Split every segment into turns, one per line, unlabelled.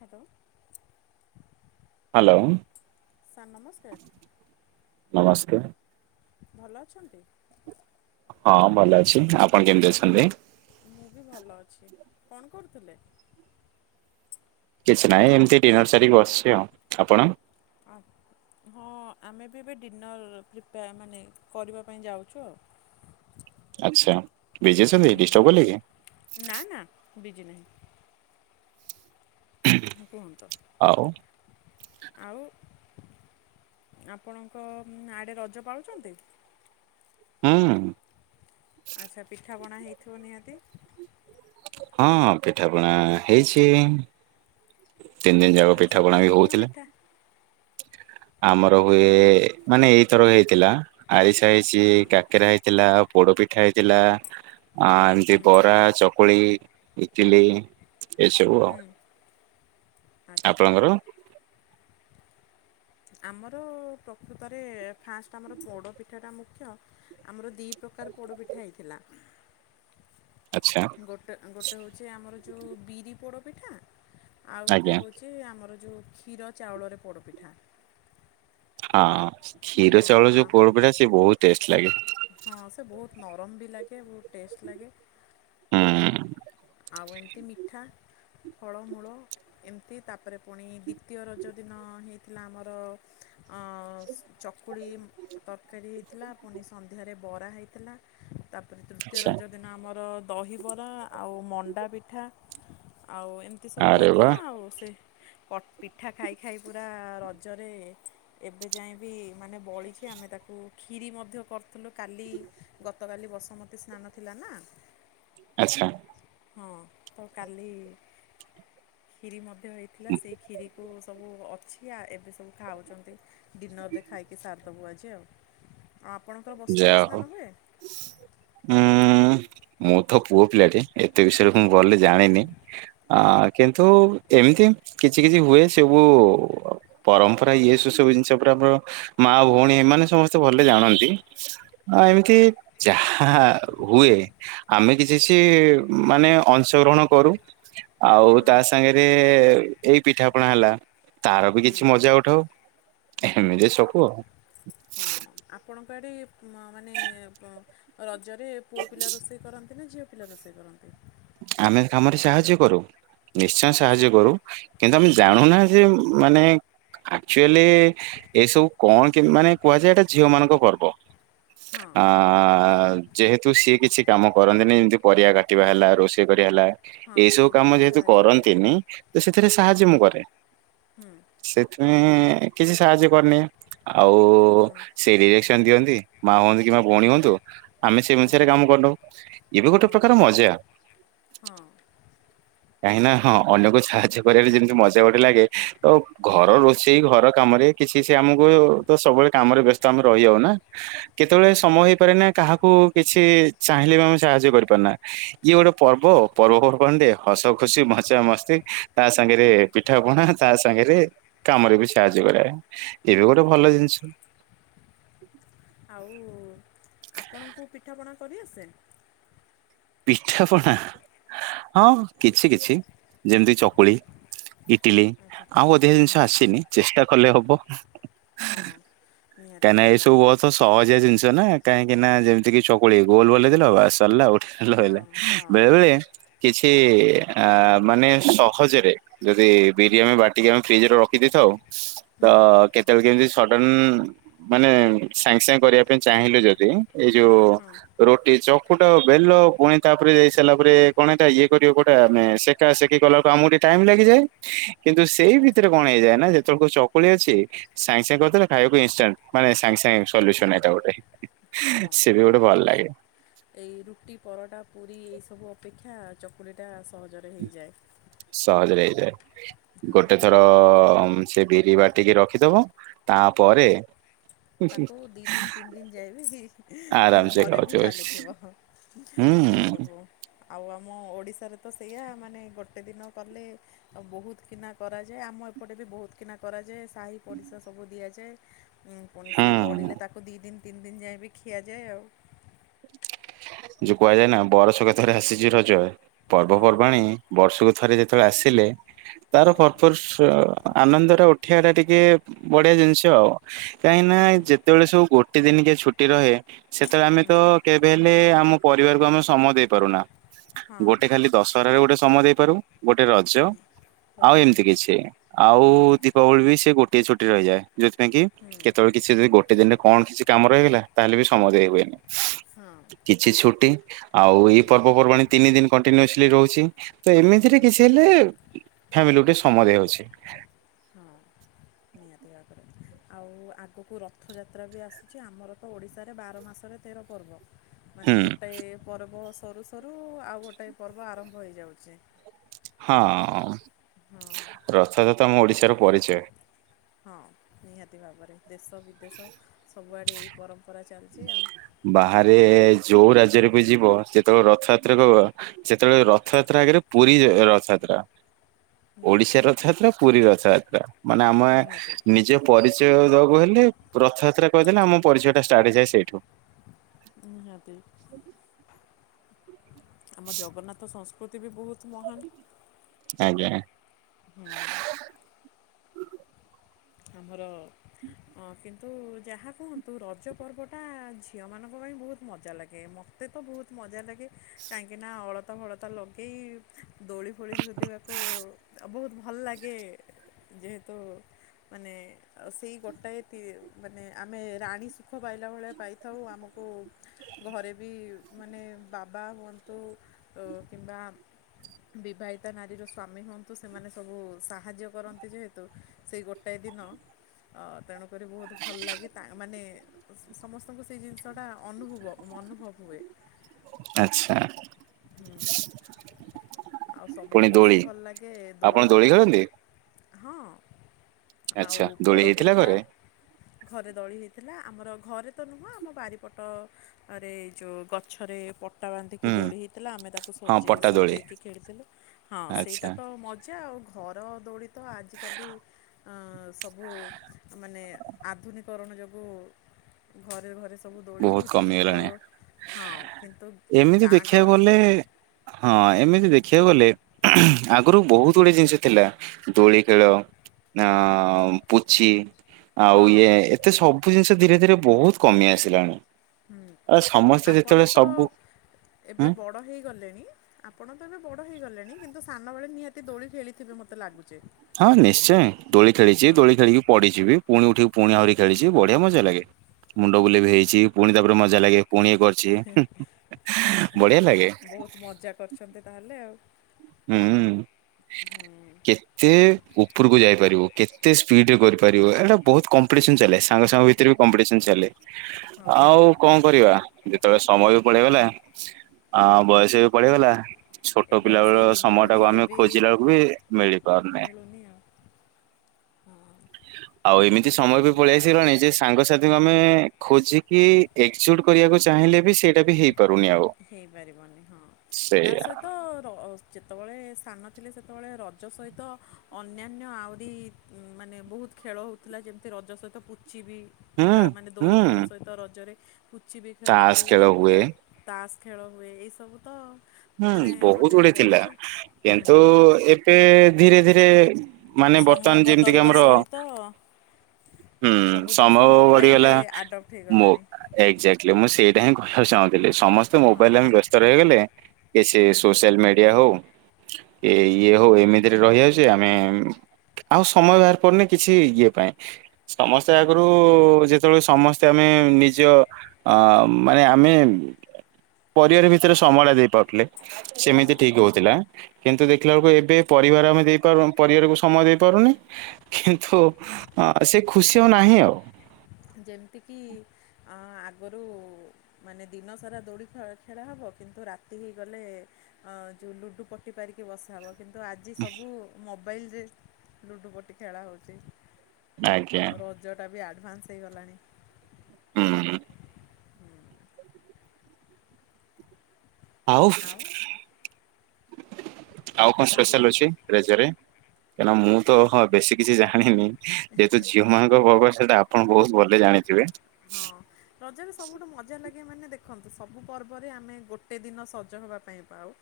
Hello.
Hello.
Sir ନମସ୍କାର।
ନମସ୍କାର।
ଭଲ ଅଛନ୍ତି?
ହଁ ଭଲ ଅଛି ଆପଣ କେମିତି ଅଛନ୍ତି?
ମୁଁ ବି ଭଲ ଅଛି କଣ କରୁଥିଲେ?
କିଛି ନାହିଁ ଏମିତି ଡିନର୍ ସାରିକି ବସିଛି ଆଉ ଆପଣ?
ଆ ହଁ ଆମେ ବି ଏବେ ଡିନର୍ ପ୍ରିପେୟ ମାନେ କରିବା ପାଇଁ ଯାଉଛୁ ଆଉ।
ଆଚ୍ଛା ବିଜି ଅଛନ୍ତି
ହୁଁ
ଡିଷ୍ଟର୍ବ କଲି କି?
ନା ନା ବିଜି ନାହିଁ। ହୁଁ କୁହନ୍ତୁ?
ଆଉ।
ଆଉ ଆପଣଙ୍କ ଆଡ଼େ ରଜ ପାଳୁଛନ୍ତି?
ହୁଁ।
ଆଚ୍ଛା ପିଠାପଣା ହେଇଥିବ ନିହାତି।
ହଁ ପିଠାପଣା ହେଇଛି। ତିନି ଦିନ ଯାକ
ଆଚ୍ଛା
ପିଠାପଣା ବି
କଣ କଣ
ହଉଥିଲା।
ପିଠା
ଆମର ହୁଏ ମାନେ ଏଇଥର ହେଇଥିଲା ଆରିଷା ହେଇଛି
ହଁ
କାକେରା ହେଇ ଥିଲା ପୋଡ଼ପିଠା ହେଇଥିଲା। ଆ ଏମିତି
ହୁଁ
ବରା ଚକୁଳି ଇଟିଲି ଏସବୁ ଆଉ।
ହୁଁ। ଆଚ୍ଛା
ଆପଣଙ୍କର?
ଆମର ପ୍ରକୃତରେ ଫାଷ୍ଟ ଆମର ପୋଡ଼ ପିଠାଟା ମୁଖ୍ୟ। ଆମର ଦିଇ ପ୍ରକାର ପୋଡ଼ପିଠା ହେଇଥିଲା।
ଆଚ୍ଛା।
ଗୋଟେ ଗୋଟେ ହଉଛି ଆମର ଯୋଉ ବିରି ପୋଡ଼ପିଠା ଆଉ ଗୋଟେ
ଆଜ୍ଞା
ହଉ ଯେ ଆମର ଯଉ କ୍ଷୀର ଚାଉଳରେ ପୋଡ଼ପିଠା।
ହଁ କ୍ଷୀର
ହଁ
ଚାଉଳ
ଆ-
ଯୋଉ ପୋଡ଼ ପିଠା ସେ ବହୁତ ଟେଷ୍ଟ ଲାଗେ।
ହଁ ସେ ବହୁତ ନରମ ବି ଲାଗେ ବହୁତ ଟେଷ୍ଟ ଲାଗେ।
ହୁଁ।
ଆଉ ଏମିତି ମିଠା। ଫଳମୂଳ ଏମିତି ତାପରେ ପୁଣି ଦ୍ଵିତୀୟ ରଜ ଦିନ ହେଇଥିଲା ଆମର ଅଁ ଚକୁଳି ତରକାରୀ ହେଇଥିଲା ପୁଣି ସନ୍ଧ୍ୟାରେ ବରା ହେଇଥିଲା। ତାପରେ ତୃତୀୟ
ଆଚ୍ଛା
ରଜ ଦିନ ଆମର ଦହିବରା। ଆଉ ମଣ୍ଡା ପିଠା ଆଉ ଏମିତି ସବୁ
ଆରେ ବା
ହେଇଥିଲା ଆଉ ସେ ପ ପିଠା ଖାଇ ଖାଇ ପୁରା ରଜରେ ଏବେ ଯାଏବି ମାନେ ବଳିଛି ଆମେ ତାକୁ ଖିରି ମଧ୍ୟ କରି ଥିଲୁ କାଲି ଗତକାଲି ବସୁମତୀ ସ୍ନାନ ଥିଲା ନା
ଆଚ୍ଛା।
ହଁ ତ କାଲି କ୍ଷୀରମ ମଧ୍ୟ ହେଇଥିଲା ସେଇ କ୍ଷୀରିକୁ ସବୁ ଅଛି ଆ ଏବେ ସବୁ ଖାଉଛନ୍ତି। ଡିନରରେ ଖାଇକି ସାରିଦବୁ ଆଜି ଆଉ ଆଉ ଆପଣଙ୍କର ବସୁମତୀ ସ୍ନାନ ହୁଏ?
ହୁଁ ମୁଁ ତ ପୁଅ ପିଲାଟେ ଏତେ ବିଷୟରେ ମୁଁ ଭଲରେ ଜାଣିନି। ଅ କିନ୍ତୁ ଏମିତି କିଛି କିଛି ହୁଏ ସବୁ ପରମ୍ପରା ଇଏ ସୁସବୁ ଜିନିଷ ପୁରା ଆମର ମା ଭଉଣୀ ଏମାନେ ସମସ୍ତେ ଭଲରେ ଜାଣନ୍ତି। ଏମିତି ଯାହା ହୁଏ ଆମେ କିଛି କିଛି ମାନେ ଅଂଶଗ୍ରହଣ କରୁ। ଆଉ ତା
ହଁ।
ସାଙ୍ଗରେ ଏଇ ପିଠାପଣା ହେଲା ତାର ବି କିଛି ମଜା ଉଠାଉ ଏମିତି ସବୁ ଆଉ।
ହଁ ଆପଣଙ୍କ ଆଡ଼େ ମାନେ ରଜରେ ପୁଅ ପିଲା ରୋଷେଇ କରନ୍ତି? ନା ଝିଅପିଲା ରୋଷେଇ କରନ୍ତି?
ଆମେ କାମରେ ସାହାଯ୍ୟ କରୁ ନିଶ୍ଚୟ
ଆଶା
ସାହାଯ୍ୟ କରୁ କିନ୍ତୁ ଆମେ
ହୁଁ
ଜାଣୁନା ଯେ ମାନେ ଆକ୍ଚୁଆଲି ଏସବୁ କଣ କେ ମାନେ କୁହାଯାଏ ଏଟା ଝିଅ ମାନଙ୍କ ପର୍ବ।
ହଁ
ଆଁ ଯେହେତୁ ସିଏ କିଛି କାମ କରନ୍ତିନି ଯେମତି ପରିବା କାଟିବା ହେଲା ରୋ ରୋଷେଇ କରିବା ହେଲା
ହଁ
ଏଇସବୁ କାମ
ସେଇଥିପାଇଁ
ଯେହେତୁ
ସାହାଯ୍ୟ କରିବେ।
କରନ୍ତିନି ତ ସେଥିରେ
ହୁଁ
ସାହାଯ୍ୟ ମୁଁ କରେ।
ହୁଁ
ସେଥିପାଇଁ କିଛି ସାହାଯ୍ୟ କରିନିଏ ଆଉ
ହଁ
ସେଇ ଡିରେକ୍ସନ ଦିଅନ୍ତି ମା ହୁଅନ୍ତୁ କିମ୍ବା ଭଉଣୀ ହୁଅନ୍ତୁ। ଆମେ ସେ
ହୁଁ
ଅନୁସାରେ କାମ କରି ନଉ ଇଏବି
ହଁ
ଗୋଟେ ପ୍ରକାର ମଜା।
ହଁ।
କାହିଁକି ନା ହଁ ଅନ୍ୟକୁ ସାହାଯ୍ୟ କରିବାରେ ଯେମିତି ମଜା ଗୋଟେ ଲାଗେ ତ
ହଁ
ଘର ରୋ ସେଇ ଘର କାମରେ କିଛି ସେ ଆମକୁ ତ ସବୁବେଳେ କାମରେ ବ୍ୟସ୍ତ ଆମେ ରହି ଯାଉ ନା କେତେବେଳେ
ହଁ
ସମୟ ହେଇପାରେ ନା କାହାକୁ କିଛି ଚାହିଁଲେ ବି ଆମେ ସାହାଯ୍ୟ କରିପାରେ ନା। ଇଏ ଗୋଟେ ପର୍ବ ପର୍ବପର୍ବାଣିରେ ହସ ଖୁସି ମଜା ମସ୍ତି ତା ସାଙ୍ଗରେ ପିଠା ପଣା ତା ସାଙ୍ଗରେ କାମରେ ବି ସାହାଯ୍ୟ କରିବା ପାଇଁ ଏବେ ଗୋଟେ
ହୁଁ
ଭଲ ଜିନିଷ।
ଆଉ ଆପଣଙ୍କୁ ପିଠାପଣା କରିଆସେ?
ପିଠାପଣା ହଁ କିଛି କିଛି ଯେମିତି ଚକୁଳି ଇଟିଲି ଆଉ ଅଧିକ
ଆଚ୍ଛା
ଜିନିଷ ଆସିନି ଚେଷ୍ଟା କଲେ ହବ।
ହଁ ନିହାତି
କାହିଁକିନା ଏ
ଭାବରେ
ସବୁ ବହୁତ ସହଜିଆ ଜିନିଷ ନା କାହିଁକି ନା ଯେମିତି କି ଚକୁଳି ଗୋଲ ବୁଲେଇଦେଲ ବାସ ସିରିଲା। ଲହିଲା
ହଁ ହଁ
ବେଳେ ବେଳେ କିଛି ଆ ମାନେ ସହଜରେ ଯଦି ବିରି
ହଁ
ଆମେ ବାଟିକି ଆମେ ଫ୍ରିଜ ରେ ରଖିଦେଇଥାଉ
ହୁଁ
ତ କେତେବେଳେ କେମିତି ସଡନ ମାନେ ସାଙ୍ଗେ ସାଙ୍ଗେ କରିବା ପାଇଁ ଚାହିଁଲୁ ଯଦି ଏଇ ଯୋଉ
ହଁ
ରୁଟି ଚପ କୋଟ ବେଲ ପୁଣି ତା ଉପରେ ଦେଇ ସାରିଲା ପରେ ହେଇଟା ଇଏ କରିବ କଉଟା
ହଁ
ଆମେ ସେ ସେକା ସେକି କଲା ବେଳକୁ ଆମକୁ ଟିକେ ଟାଇମ ଲାଗିଯାଏ କିନ୍ତୁ ସେଇ ଭିତରେ କଣ ହେଇଯାଏ ନା ଯେତେବେଳକୁ ଚକୁଳି ଅଛି ସାଙ୍ଗେ ସାଙ୍ଗେ କରିଦେଲ ଖାଇବାକୁ ଇନଷ୍ଟାଣ୍ଟ। ମାନେ ସାଙ୍ଗେ ସାଙ୍ଗେ ସଲ୍ୟୁସନ ଏଇଟା ଗୋଟେ
ହଁ
ସେ ବି ଗୋଟେ ଭଲ ଲାଗେ।
ଏଇ ରୁଟି ପରଟା ପୁରୀ ଏଇସବୁ ଅପେକ୍ଷା ଚକୁଳିଟା ସହଜରେ ହେଇଯାଏ।
ସହଜ ରେ ହେଇଯାଏ।
ହଁ
ଗୋଟେ ଥର ଉଁ ସେ ବିରି ବାଟିକି ରଖିଦବ ତାପରେ
ତାକୁ ଦି ଦିନି ତିନି ଦିନ ଯାଏବି
ଆରାମସେ
ଘରେ
ଖାଉଛ
ବି
ହୁଁ
ଚାଲିଥିବ। ସେଇ ସବୁ। ଆଉ ଆମ ଓଡ଼ିଶାରେ ତ ସେଇୟା ମାନେ ଗୋଟେ ଦିନ କଲେ ଆଉ ବୋହୁତ କିନା କରାଯାଏ ଆମ ଏପଟେ ବି ବୋହୁତ କିନା କରାଯାଏ ସାହି ପଡ଼ିଶା ସବୁ ଦିଆଯାଏ। ଉଁ ପୁଣି ସିଏ
ହୁଁ।
ବଳିଲେ ତାକୁ ଦିଇ ଦିନ ତିନି ଦିନ ଯାଏ ବି ଖିଆଯାଏ ଆଉ।
ଯୋଉ କୁହାଯାଏ ନା ବରସ କେ ଥରେ ଆସିଚି ରଜ
ହଁ
ପର୍ବପର୍ବାଣୀ ବର୍ଷକୁ ଥରେ ଯେତେବେଳେ ଆସିଲେ। ତାର
ହଁ
ଭରପୁର ସ ଆନନ୍ଦ ଟା ଉଠେଇବା ଟା ଟିକେ ବଢିଆ ଜିନିଷ ଆଉ। କାହିଁକି ନା
ହଁ
ଯେତେବେଳେ ସବୁ ଗୋଟେ ଦିନି କିଏ ଛୁଟି ରହେ ସେତେବେଳେ ଆମେ
ହୁଁ
ତ କେ କେବେହେଲେ ଆମ ପରିବାରକୁ ଆମେ ସମୟ ଦେଇ ପାରୁନା
ହଁ
ଗୋଟେ ଖାଲି ଦଶହରାରେ ଗୋଟେ ସମୟ ଦେଇପାରୁ ଗୋଟେ ରଜ
ହୁଁ
ଆଉ
ରଜ
ଏମିତି କିଛି ଆଉ
ହଁ
ଦି ପାବଳୀ ବି ସେ ଗୋଟିଏ ଛୁଟି ରହିଯାଏ ଯୋଉଥିପାଇ କି
ହୁଁ
କେତବେଳେ କିଛି ଯଦି ଗୋଟେ ଦିନରେ କଣ କିଛି କାମ ରହିଗଲା ତାହେଲେ ବି ସମୟ ଦେଇ ହୁଏନି।
ହଁ।
କିଛି ଛୁଟି ଆଉ ଏଇ ପର୍ବପର୍ବାଣି ତିନି ଦିନ କଣ୍ଟିନ୍ୟୁସଲି ରହୁଛି ତ
ହୁଁ
ଏମିତିରେ କିଛି ହେଲେ ଫ୍ୟାମିଲି କୁ ଟିକେ ସମୟ ଦେଇ ହଉଛି।
ହଁ। ନିହାତି ଭାବେରେ। ଆଉ ଆଗୁକୁ ରଥଯାତ୍ରା ବି ଆସୁଛି ଆମର ତ ଓଡ଼ିଶାରେ ବାର ମାସରେ ତେର ପର୍ବ। ମାନେ
ହୁଁ।
ଗୋଟାଏ ପରବ ରରସରୁ ସରୁ ଆଉ ଗୋଟାଏ ପର୍ବ ଆରମ୍ଭ ହେଇଯାଉଛି।
ହଁ
ହଁ
ରଥଯାତ୍ରା ଆମ ଓଡିଶାର ପରିଚୟ।
ହଁ ନିହାତି ଭାବରେ ଦେଶ ବିଦେଶ ସବୁଆଡ଼େ ଏଇ ପରମ୍ପରା ଚାଲଚି ଆଉ।
ବାହାରେ ଯୋଉ ରାଜ୍ୟରେ ବି ଯିବ ଯେତେବେଳେ ରଥଯାତ୍ରା କହିବ ସେତେବେଳେ ରଥଯାତ୍ରା ଆଗେରେ ପୁରୀ ଜା ରଥଯାତ୍ରା।
ନିହାତି
ଓଡିଶା
ଭାବରେ
ରଥଯାତ୍ରା ପୁରୀ ରଥଯାତ୍ରା ମାନେ ଆମେ
ନିହାତି।
ନିଜ ପରିଚୟ ଦବାକୁ ହେଲେ ରଥଯାତ୍ରା କହିଦେଲେ ଆମ ପରିଚୟ ଟା ଷ୍ଟାର୍ଟ ହେଇଯାଏ ସେଇଠୁ।
ନିହାତି। ଆମ ଜଗନ୍ନାଥ ସଂସ୍କୃତି ବି ବହୁତ ମହାନ୍।
ଆଜ୍ଞା।
ହୁଁ। ଆମର ହଁ କିନ୍ତୁ ଯାହା କୁହନ୍ତୁ ରଜ ପର୍ବଟା ଝିଅମାନଙ୍କ ପାଇଁ ବହୁତ ମଜା ଲାଗେ ମୋ ମୋତେ ତ ବହୁତ ମଜା ଲାଗେ କାହିଁକିନା ଅଳତା ମଳତା ଲଗେଇ ଦୋଳି ଫୋଳି ଝୁଲିବାକୁ ଆ ବହୁତ ଭଲ ଲାଗେ ଯେହେତୁ ମାନେ ଅ ସେଇ ଗୋଟାଏ ତି ମାନେ ଆମେ ରାଣୀ ସୁଖ ପାଇଲା ଭଳିଆ ପାଇଥାଉ ଆମ କୁ ଘରେ ବି ମାନେ ବାବା ହୁଅନ୍ତୁ ଅ କିମ୍ବା ବିବାହିତା ନାରୀର ସ୍ୱାମୀ ହୁଅନ୍ତୁ ସେମାନେ ସବୁ ସାହାଯ୍ୟ କରନ୍ତି ଯେହେତୁ ସେଇ ଗୋ ଟାଏ ଦିନ ଅ ତେଣୁ କରି ବହୁତ ଭଲ ଲାଗେ ତା ମାନେ ସମସ୍ତଙ୍କୁ ସେଇ ଜିନିଷଟା ଅନୁଭୁବ ଅନୁଭବ ହୁଏ।
ଆଛା।
ଆଉ ସବୁଠୁ ବେଶୀ ଭଲ ଲାଗେ
ଆପଣ
ଦୋଳି
ଖେଳନ୍ତି
ହଁ। ଆଉ
ଆଚ୍ଛା ଦୋଳି ହେଇଥିଲା
ପୋଡ଼ପିଠା
ଘରେ
ଘରେ ଦୋଳି ହେଇଥିଲା ଆମର ଘରେ ତ ନୁହଁ ଆମ ବାରିପଟରେ ଯେଉ ଗଛରେ ପ ଟା ବାନ୍ଧିକି
ହୁଁ
ଦୋଳି ହେଇଥିଲା ଆମେ ତାକୁ
ହଁ
ସଜେଇ
ପଟା ଦୋଳି
ସଜେଇକି ଖେଳିଥିଲୁ ହଁ
ଆଚ୍ଛା।
ସେଇଟା ତ ମ ଜା ଆଉ ଘର ଦୋଳି ତ ଆଜିକାଲି ଆଁ ସବୁ ମାନେ ଆଧୁନୀକରଣ ଯୋଗୁଁ ଘରେ ଘରେ ସ ସବୁ ଦୋଳି
ବହୁତ
ହେଉଚି କିନ୍ତୁ
କମିଗଲାଣି
ହଁ କିନ୍ତୁ
ଏମିତି
ଗାଁ
ଦେଖିବାକୁ
ଗହଳିରେ
ଗଲେ ହଁ ଏମିତି ଦେଖିବାକୁ ଗଲେ ଆଗୁରୁ ବହୁତ ଗୁଡିଏ ଜିନିଷ ଥିଲା। ଦୋଳି ଖେଳ ଆ ପୁଚି ଆଉ
ହଁ
ଇଏ ଏତେ ସବୁ ଜିନିଷ ଧୀରେ ଧୀରେ ବହୁତ କମି ଆସି ଲାଣି।
ହୁଁ ଆପଣ ତ ଏବେ
ହୁଁ
ବଡ଼ ହେଇଗଲେଣି। ଆପଣ ତ ଏବେ ବଡ ହେଇଗଲେଣି କିନ୍ତୁ ସାନବେଳେ ନିହାତି ଦୋଳି ଖେଳିଥିବେ ମୋତେ ଲାଗୁଚି।
ହଁ ନିଶ୍ଚୟ ଦୋଳି ଖେଳିଛି ଦୋଳି ଖେଳିକି ପଡିଛିିବି। ପୁଣି ଉଠିକି ପୁଣି ଆହୁରି ଖେଳିଛି ବଢିଆ ମଜା ଲାଗେ ମୁଣ୍ଡ ବୁଲେଇ ବି ଦେଇଛି ପୁଣି ତାପରେ ମଜା ଲାଗେ ପୁଣି କରି
ଆଚ୍ଛା
ଲାଗେ
ବହୁତ ମଜା କରିଛନ୍ତି ତାହେଲେ ଆଉ।
ହୁଁ।
ହୁଁ।
କେତେ ଉପରକୁ ଯାଇପାରିବୁ କେତେ ସ୍ପିଡ ରେ କରିପାରିବ ଏଇଟା ବହୁତ କମ୍ପିଟିସନ ଚାଲେ ସାଙ୍ଗସାଙ୍ଗ ଭିତରେ କମ୍ପିଟିସନ ଚାଲେ
ହଁ
ଆଉ କଣ କରିବା ଯେତେବେଳେ ସମୟ ବି ପଳେଇଗଲା
ହଁ
ଆଉ ବୟସ ବି ପଳେଇଗଲା, ଛୋଟ
ଏବେ ଆଉ
ପିଲାବେଳ
ସେଇ ଦିନ
ସମୟଟାକୁ
ଖୋଜିଲେ
ଆମେ ଖୋଜିଲାକୁ ବି ମିଳିପାରୁନି।
ବନି ଆଉ ହଁ ହଁ।
ଆଉ ଏମିତି ସମୟ ବି ପଳେଇ ଆସିଲାଣି ଯେ ସାଙ୍ଗସାଥିଙ୍କୁ ଆମେ ଖୋଜିକି ଏକଜୁଟ କରିବାକୁ ଚାହିଁଲେ ବି ସେଇଟା ବି ହେଇ
ହେଇପାରିବନି ହଁ ତା
ସେଇଆ
ସହିତ ଯେତେବେଳେ ସାନ ଥିଲେ ସେତେବେଳେ ରଜ ସହିତ ଅନ୍ୟାନ୍ୟ ଆହୁରି ମାନେ ବହୁତ ଖେଳ ହଉଥିଲା ଯେମିତି ରଜ ସହିତ ପୋଚିବି।
ହୁଁ
ଖେଳ ମାନେ ଦୋଳି
ହୁଁ
ଖେଳ ସହିତ ରଜରେ ପୁଚି ବି
ତାସ
ଖେଳନ୍ତି।
ଖେଳ ହୁଏ।
ତାସ ଖେଳ ହୁଏ ଏଇସବୁ ତ। ମାନେ
ହୁଁ ବହୁତ
ଗୋଟେ
ଗୁଡେ ଥିଲା
ପରିଚୟ ହୁଁ
କିନ୍ତୁ ଏବେ ଧୀରେ ଧୀରେ ମାନେ
ସମୟ
ବର୍ତ୍ତମାନ ଯେମିତିକି
ବଦଳିବା
ଆମର
ସହିତ
ହୁଁ
ସବୁ ଜିନିଷ
ସମ୍ଭବ
ମୋବାଇଲରେ
ବଢିଗଲା
ଆଡ଼ପ୍ଟ
ମୋ
ହେଇଗଲାଣି।
ଏକ୍ଜାକ୍ଟଲି ମୁଁ ସେଇଟା ହିଁ କହିବାକୁ ଚାହୁଁଥିଲି ସମସ୍ତେ
ହୁଁ
ମୋବାଇଲେ ଆମେ ବ୍ୟସ୍ତ ରହିଗଲେ। କିସେ ସୋସିଆଲ ମିଡିଆ ହଉ। ଏ ଇଏ ହଉ ଏମିତିରେ ରହିଆଉଛେ ଆମେ ଆଉ ସମୟ ବାହାର ପଡନି କିଛି ଇଏ ପାଇଁ। ସମସ୍ତେ ଆଗରୁ ଯେତେବେଳେ ସମସ୍ତେ ଆମେ ନିଜ ଅ ମାନେ ଆମେ ପରିବାର ଭିତରେ ସମୟ ଟା ଦେଇପାରୁ ସେମିତି
ହଁ
ଠିକ ହଉଥିଲା। କିନ୍ତୁ ଦେଖିଲା ବେଳକୁ ଏବେ ପରିବାର ଆମେ ଦେଇପାରୁ ପରିବାରକୁ ସମୟ ଦେଇପାରୁନେ। କିନ୍ତୁ ସେ ଖୁସି ଆଉ ନାହିଁ ଆଉ।
ଯେମିତିକି ଆଗରୁ ମାନେ ଦିନ ସାରା ଦୋଳି ଖେ ଖେଳା ହେବ କିନ୍ତୁ ରାତି ହେଇଗଲେ ଅ ଯୋଉ ଲୁଡୁ ପଟି ପାରିକି ବସା ହବ। କିନ୍ତୁ ଆଜି ସବୁ ମୋବାଇଲରେ ଲୁଡ଼ୁ ପଟି ଖେଳା ହଉଛି।
ଆଜ୍ଞା
ଆଉ ରଜ ଟା ବି ଆଡଭାନ୍ସ ହେଇଗଲାଣି।
ହୁଁ ହୁଁ। ଆଉ ଆଉ କଣ
ତାହେଲେ
ସ୍ପେଶାଲ ଅଛି ରଜରେ? କାହିଁନା ମୁଁ ତ ହ ବେଶୀ କିଛି ଜାଣିନି ଯେହେତୁ ଝିଅ ମାଙ୍କ ପର୍ବ ସେଟା ଆପଣ ବହୁତ ଭଲେ ଜାଣିଥିବେ।
ହଁ ରଜରେ ସବୁଠୁ ମଜା ଲାଗେ ମାନେ ଦେଖନ୍ତୁ ସବୁ ପର୍ବରେ ଆମେ ଗୋଟେ ଦିନ ସଜ ହେବା ପାଇଁ ପାଉ।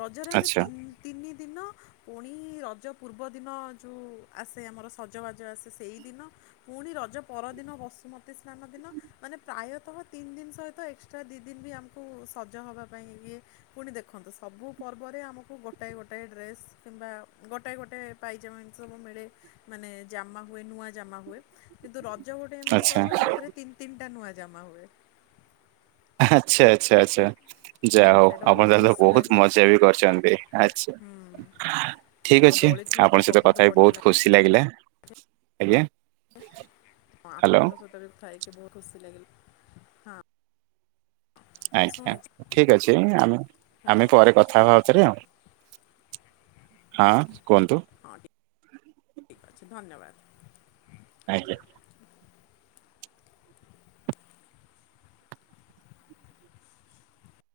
ରଜରେ ଆମେ
ଆଚ୍ଛା
ତିନି ତିନି ଦିନ ପୁଣି ରଜ ପୂର୍ବଦିନ ଯୋଉ ଆସେ ଆମର ସଜବାଜ ଆସେ ସେଇଦିନ ପୁଣି ରଜ ପରଦିନ ବସୁମତୀ ସ୍ନାନ ଦିନ ମାନେ ପ୍ରାୟତଃ ତିନି ଦିନ ସହିତ ଏକ୍ସଟ୍ରା ଦି ଦିନ ବି ଆମକୁ ସଜ ହେବା ପାଇଁ ଇଏ ପୁଣି ଦେଖନ୍ତୁ ସବୁ ପର୍ବରେ ଆମକୁ ଗୋଟାଏ ଗୋଟାଏ ଡ୍ରେସ୍ କିମ୍ବା ଗୋଟାଏ ଗୋଟଏ ପାଇଜାମା ଏମିତି ସବୁ ମିଳେ ମାନେ ଜାମା ହୁଏ, ନୂଆ ଜାମା ହୁଏ କିନ୍ତୁ ରଜ ଗୋଟେ ତି
ଆଚ୍ଛା
ପର୍ବ ଯଉଥିରେ ତିି ତିନିଟା ନୂଆ ଜାମା ହୁଏ।
ଆଚ୍ଛା ଆଚ୍ଛା ଆଚ୍ଛା।
ହୁଁ
ଯାହା ହଉ
ସେଇଟା
ଆପଣ
ବହୁତ
ତାଲେ
ଖୁସି
ବହୁତ
ଲାଗେ
ମଜା ବି କରିଛନ୍ତି, ଆଛା। ଠିକ୍
ଆଉ
ଅଛି
ଦୋଳି ଖେଳ ତ
ଆପଣଙ୍କ ସହିତ
ସବୁଠୁ
କଥା ହେଇ
ବଢ଼ିଆ
ବହୁତ
ଲାଗେ।
ଖୁସି ଲାଗିଲା। ଆଜ୍ଞା?
ହଁ
ହ୍ୟାଲୋ
ଆପଣଙ୍କ ସହିତ ବି କଥା ହେଇକି ବହୁତ ଖୁସି ଲାଗିଲା। ହଁ
ଆଜ୍ଞା,
ଶୁଣୁଛି
ଠିକ ଅଛି, ଆମେ
ହ୍ୟାଲୋ
ଆମେ ପରେ କଥା ହବା ଆଉ ଥରେ ଆଉ। ହଁ କୁହନ୍ତୁ।
ହଁ ଠିକ୍ ଅଛି ଧନ୍ୟବାଦ।
ଆଜ୍ଞା।